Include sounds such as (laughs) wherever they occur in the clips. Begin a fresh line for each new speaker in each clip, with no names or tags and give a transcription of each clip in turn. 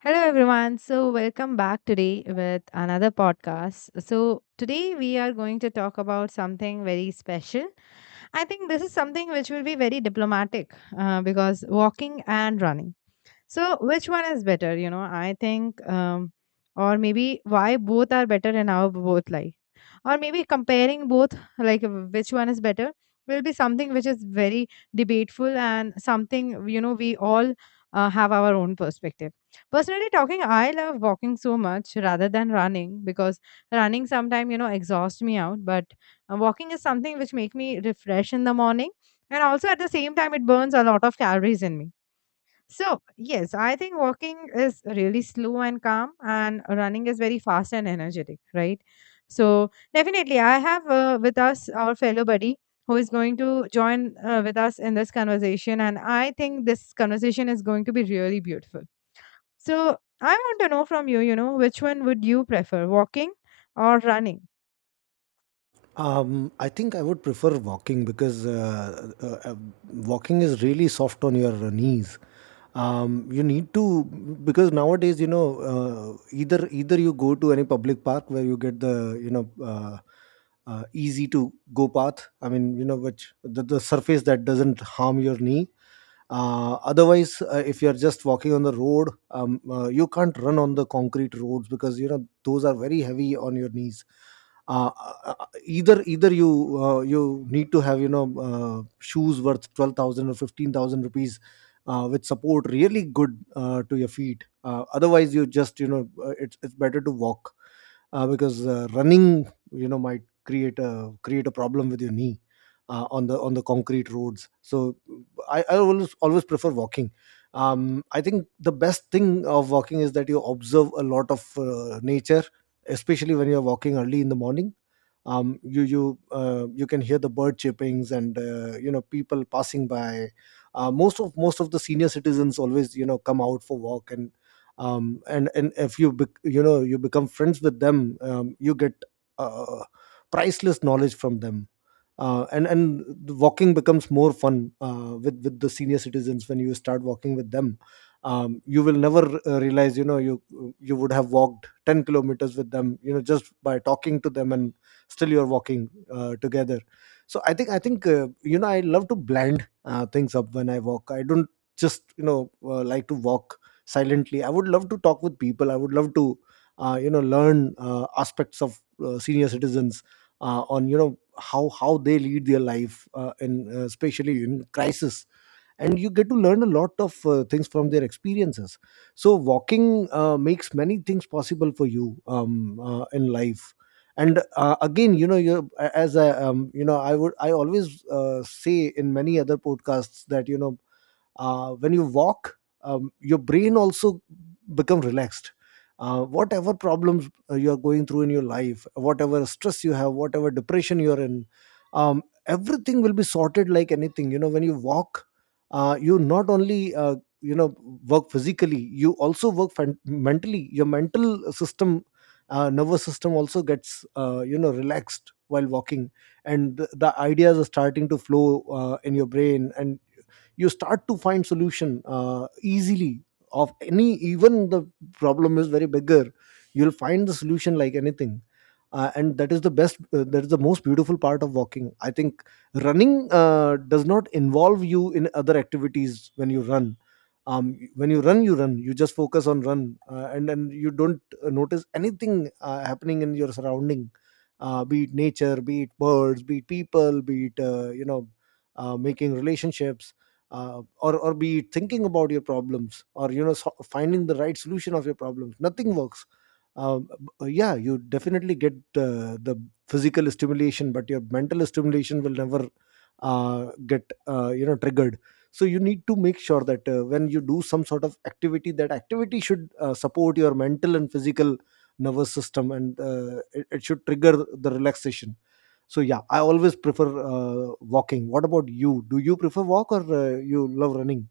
Hello, everyone. So, welcome back today with another podcast. So, today we are going to talk about something very special. I think this is something which will be very diplomatic because walking and running. So, which one is better? You know, I think, or maybe why both are better in our both life, or maybe comparing both, like which one is better, will be something which is very debateful and something you know we all have our own perspective. Personally talking, I love walking so much rather than running because running sometimes you know exhausts me out, but walking is something which make me refresh in the morning, and also at the same time it burns a lot of calories in me. So, yes, I think walking is really slow and calm, and running is very fast and energetic, right? So, definitely, I have with us our fellow buddy who is going to join with us in this conversation, and I think this conversation is going to be really beautiful. So, I want to know from you, you know, which one would you prefer, walking or running?
I think I would prefer walking because walking is really soft on your knees. You need to, because nowadays, you know, either you go to any public park where you get the, you know, easy to go path. I mean, you know, which the surface that doesn't harm your knee. Otherwise, if you're just walking on the road, you can't run on the concrete roads because, you know, those are very heavy on your knees. uh, either you you need to have, you know, shoes worth 12,000 or 15,000 rupees, which support really good to your feet. Otherwise, you just, you know, it's better to walk, because running, you know, might create a problem with your knee, on the concrete roads. So I always prefer walking. I think the best thing of walking is that you observe a lot of nature, especially when you're walking early in the morning. You you can hear the bird chirpings and, you know, people passing by. Most of the senior citizens always, you know, come out for walk. And and if you you know, you become friends with them, you get uh, priceless knowledge from them. And the walking becomes more fun with the senior citizens when you start walking with them. You will never realize, you know, you would have walked 10 kilometers with them, you know, just by talking to them, and still you're walking together. So I think, you know, I love to blend things up when I walk. I don't just, you know, like to walk silently. I would love to talk with people. I would love to you know, learn aspects of senior citizens, on, you know, how they lead their life in especially in crisis. And you get to learn a lot of things from their experiences. So walking makes many things possible for you in life. And again, you know, you, as a you know, I would, I always say in many other podcasts that, you know, when you walk, your brain also become relaxed. Whatever problems you are going through in your life, whatever stress you have, whatever depression you're in, everything will be sorted like anything, you know, when you walk. You not only you know, work physically, you also work mentally. Your mental system, nervous system also gets you know, relaxed while walking. And the ideas are starting to flow in your brain, and you start to find solution easily of any, even the problem is very bigger, you'll find the solution like anything. And that is the best, that is the most beautiful part of walking, I think. Running does not involve you in other activities. When you run, when you run, you run, you just focus on run and you don't notice anything happening in your surrounding, be it nature, be it birds, be it people, be it you know, making relationships, or be it thinking about your problems, or, you know, so finding the right solution of your problems, nothing works. um, yeah, you definitely get the physical stimulation, but your mental stimulation will never get you know, triggered. So you need to make sure that when you do some sort of activity, that activity should support your mental and physical nervous system, and it, it should trigger the relaxation. So yeah, I always prefer walking. What about you? Do you prefer walk, or you love running?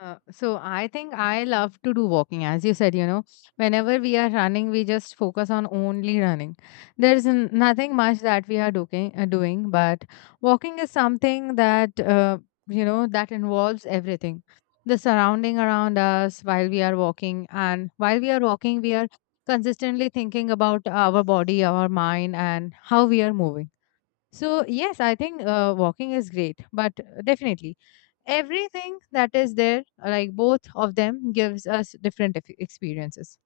So I think I love to do walking. As you said, you know, whenever we are running, we just focus on only running. There's nothing much that we are doing, but walking is something that you know that involves everything, the surrounding around us while we are walking, and while we are walking, we are consistently thinking about our body, our mind, and how we are moving. So yes, I think walking is great, but definitely everything that is there, like both of them gives us different experiences.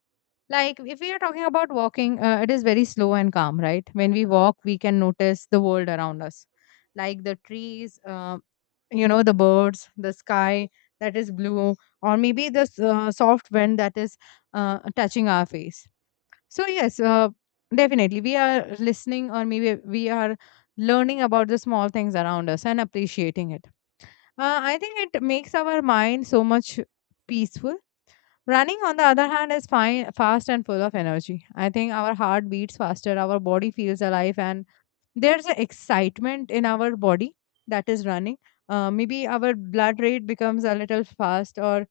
Like if we are talking about walking, it is very slow and calm, right? When we walk we can notice the world around us, like the trees, you know, the birds, the sky that is blue, or maybe the soft wind that is touching our face. So yes, definitely we are listening, or maybe we are learning about the small things around us and appreciating it. I think it makes our mind so much peaceful. Running, on the other hand, is fine, fast and full of energy. I think our heart beats faster, our body feels alive, and there's an excitement in our body that is running. Maybe our blood rate becomes a little fast, or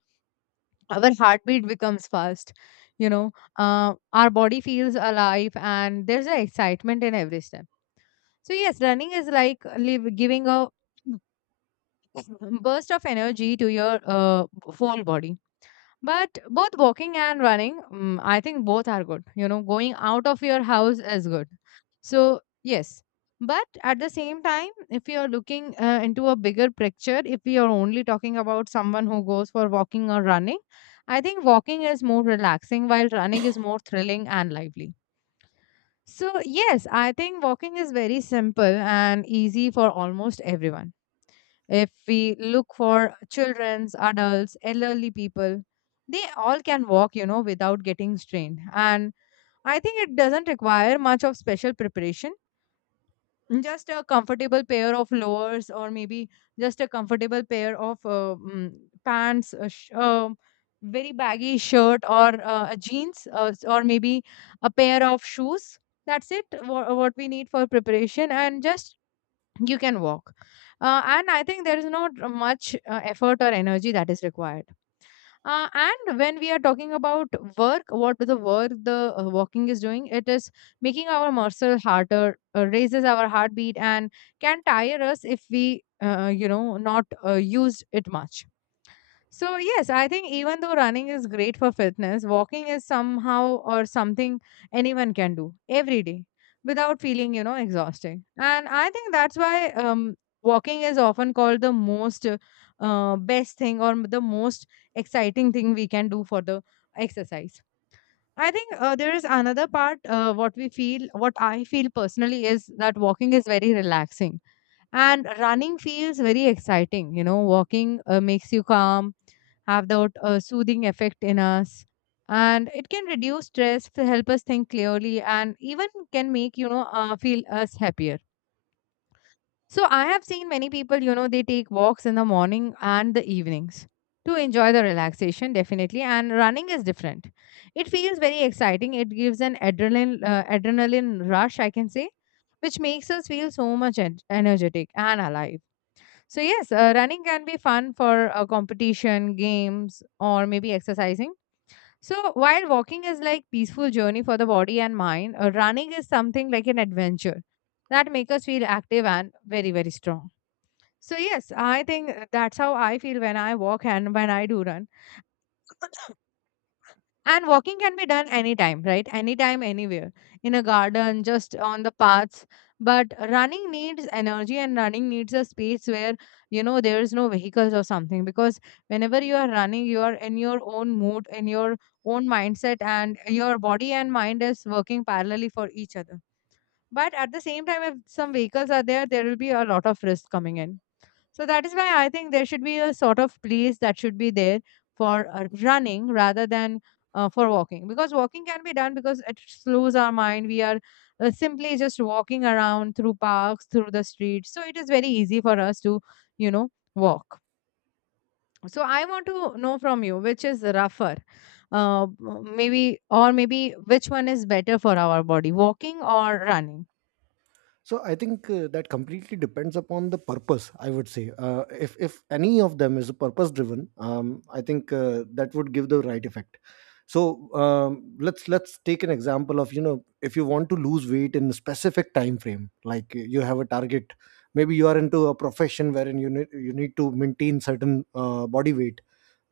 our heartbeat becomes fast. You know, our body feels alive, and there's an excitement in every step. So yes, running is like live, giving a (laughs) (clears throat) burst of energy to your whole body. But both walking and running, I think both are good. You know, going out of your house is good, so yes. But at the same time, if you're looking into a bigger picture, if we are only talking about someone who goes for walking or running, I think walking is more relaxing while running is more thrilling and lively. So yes, I think walking is very simple and easy for almost everyone. If we look for children's, adults, elderly people, they all can walk, you know, without getting strained. And I think it doesn't require much of special preparation. Just a comfortable pair of lowers, or maybe just a comfortable pair of pants, very baggy shirt, or a jeans, or maybe a pair of shoes. That's it. What we need for preparation, and just you can walk. And I think there is not much effort or energy that is required. And when we are talking about work what the work the walking, is doing, it is making our muscle harder, raises our heartbeat, and can tire us if we you know not use it much. So, yes, I think even though running is great for fitness, walking is somehow or something anyone can do every day without feeling, you know, exhausting. And I think that's why, walking is often called the most best thing, or the most exciting thing we can do for the exercise. I think there is another part, what we feel, what I feel personally is that walking is very relaxing and running feels very exciting. You know, walking makes you calm, have that soothing effect in us, and it can reduce stress, to help us think clearly, and even can make you know feel us happier. So I have seen many people, you know, they take walks in the morning and the evenings to enjoy the relaxation, definitely. And running is different. It feels very exciting. It gives an adrenaline rush, I can say, which makes us feel so much energetic and alive. So, yes, running can be fun for a competition, games, or maybe exercising. So, while walking is like peaceful journey for the body and mind, running is something like an adventure that make us feel active and very very strong. So, yes, I think that's how I feel when I walk and when I do run. And walking can be done anytime, right? Anytime, anywhere. In a garden, just on the paths. But running needs energy and running needs a space where, you know, there is no vehicles or something. Because whenever you are running, you are in your own mood, in your own mindset, and your body and mind is working parallelly for each other. But at the same time, if some vehicles are there, there will be a lot of risk coming in. So that is why I think there should be a sort of place that should be there for running rather than for walking, because walking can be done because it slows our mind. We are simply just walking around through parks, through the streets. So it is very easy for us to, you know, walk. So I want to know from you which is rougher, maybe, or maybe which one is better for our body, walking or running.
So I think that completely depends upon the purpose, I would say. If any of them is purpose driven, I think that would give the right effect. So let's take an example of, you know, if you want to lose weight in a specific time frame, like you have a target, maybe you are into a profession wherein you need to maintain certain body weight,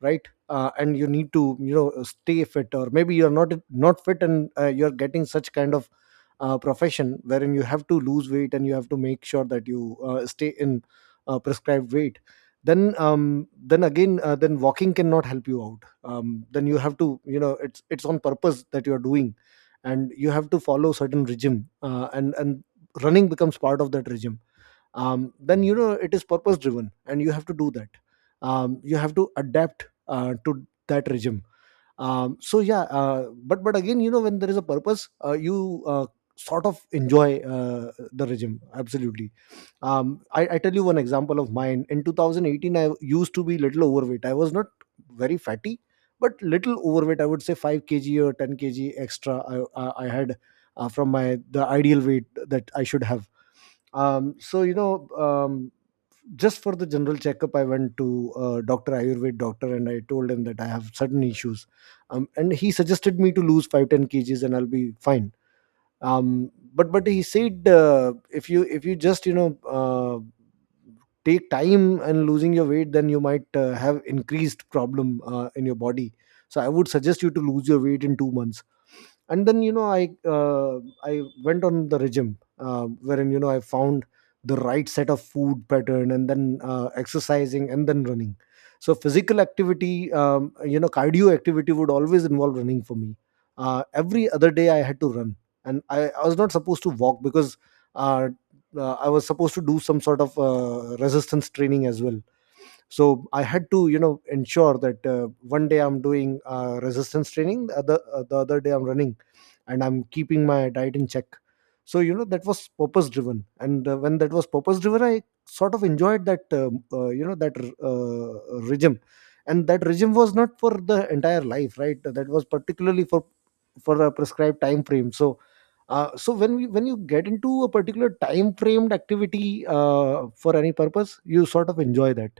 right? And you need to, you know, stay fit, or maybe you're not fit, and you're getting such kind of profession wherein you have to lose weight, and you have to make sure that you stay in prescribed weight. Then then again, then walking cannot help you out. Then you have to, you know, it's on purpose that you're doing, and you have to follow certain regime, and running becomes part of that regime. Then, you know, it is purpose driven, and you have to do that. You have to adapt to that regime. So yeah, but again, you know, when there is a purpose, you sort of enjoy the regime absolutely. I tell you one example of mine. In 2018, I used to be little overweight. I was not very fatty, but little overweight, I would say 5 kg or 10 kg extra I had from my the ideal weight that I should have. So, you know, just for the general checkup, I went to Doctor Ayurved doctor, and I told him that I have certain issues. And he suggested me to lose 5-10 kgs, and I'll be fine. But he said, if you, if you just, you know, take time and losing your weight, then you might have increased problem in your body. So I would suggest you to lose your weight in 2 months. And then, you know, I i went on the regime wherein, you know, I found the right set of food pattern, and then exercising, and then running. So physical activity, um, you know, cardio activity would always involve running for me. Every other day I had to run, and I was not supposed to walk because uh, I was supposed to do some sort of resistance training as well. So I had to, you know, ensure that one day I'm doing resistance training, the other the other day I'm running, and I'm keeping my diet in check. So, you know, that was purpose driven, and when that was purpose driven, I sort of enjoyed that, you know, that regime. And that regime was not for the entire life, right? That was particularly for a prescribed time frame. So so when we when you get into a particular time framed activity for any purpose, you sort of enjoy that.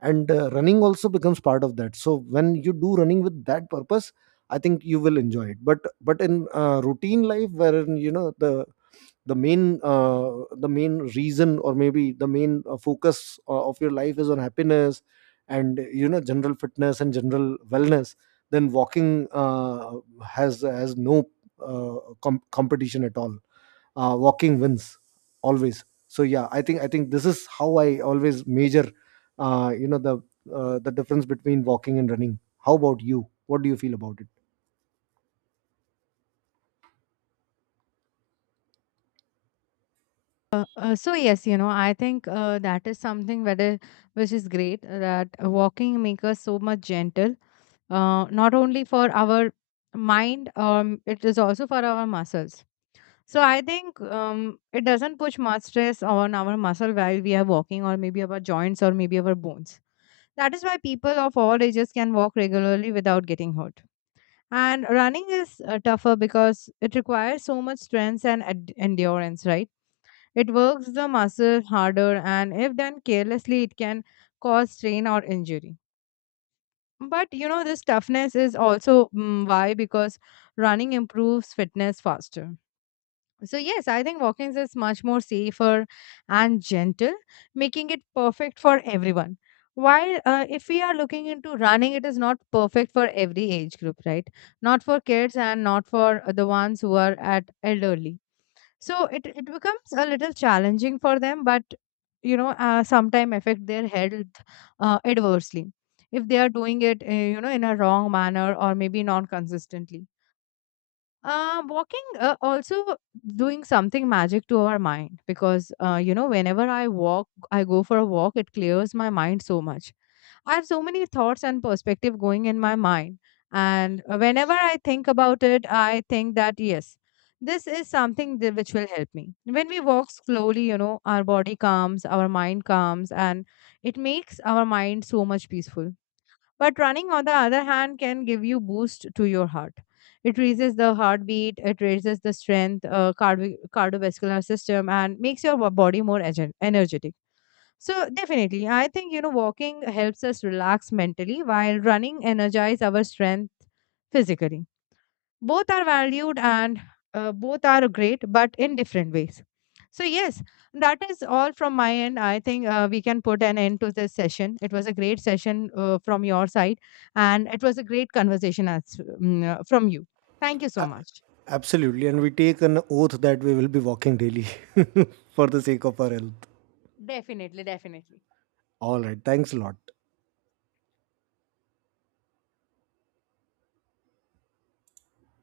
And running also becomes part of that. So when you do running with that purpose, I think you will enjoy it. But in routine life, wherein, you know, the the main uh, the main reason, or maybe the main focus of your life is on happiness and, you know, general fitness and general wellness, then walking has no competition at all. Walking wins always. So yeah, I think this is how I always measure you know, the difference between walking and running. How about you? What do you feel about it?
So yes, you know, I think that is something, whether which is great, that walking makes us so much gentle. Not only for our mind, it is also for our muscles. So I think, it doesn't push much stress on our muscle while we are walking, or maybe our joints, or maybe our bones. That is why people of all ages can walk regularly without getting hurt. And running is tougher because it requires so much strength and endurance, right? It works the muscle harder, and if done carelessly, it can cause strain or injury. But you know, this toughness is also, why, because running improves fitness faster. So, yes, I think Walkins is much more safer and gentle, making it perfect for everyone. While if we are looking into running, it is not perfect for every age group, right? Not for kids and not for the ones who are at elderly. So it becomes a little challenging for them, but you know, sometime affect their health adversely, if they are doing it, you know, in a wrong manner or maybe non consistently. Walking also doing something magic to our mind, because you know, whenever I walk, I go for a walk, it clears my mind so much. I have so many thoughts and perspective going in my mind, and whenever I think about it, I think that yes, this is something that, which will help me. When we walk slowly, you know, our body calms, our mind calms, and it makes our mind so much peaceful. But running, on the other hand, can give you boost to your heart. It raises the heartbeat, it raises the strength, cardiovascular system, and makes your body more energetic. So definitely, I think you know walking helps us relax mentally, while running energize our strength physically. Both are valued, and both are great, but in different ways. So yes, that is all from my end. I think we can put an end to this session. It was a great session from your side, and it was a great conversation, as from you. Thank you so much.
Absolutely. And we take an oath that we will be walking daily (laughs) for the sake of our health.
Definitely, definitely.
All right. Thanks a lot.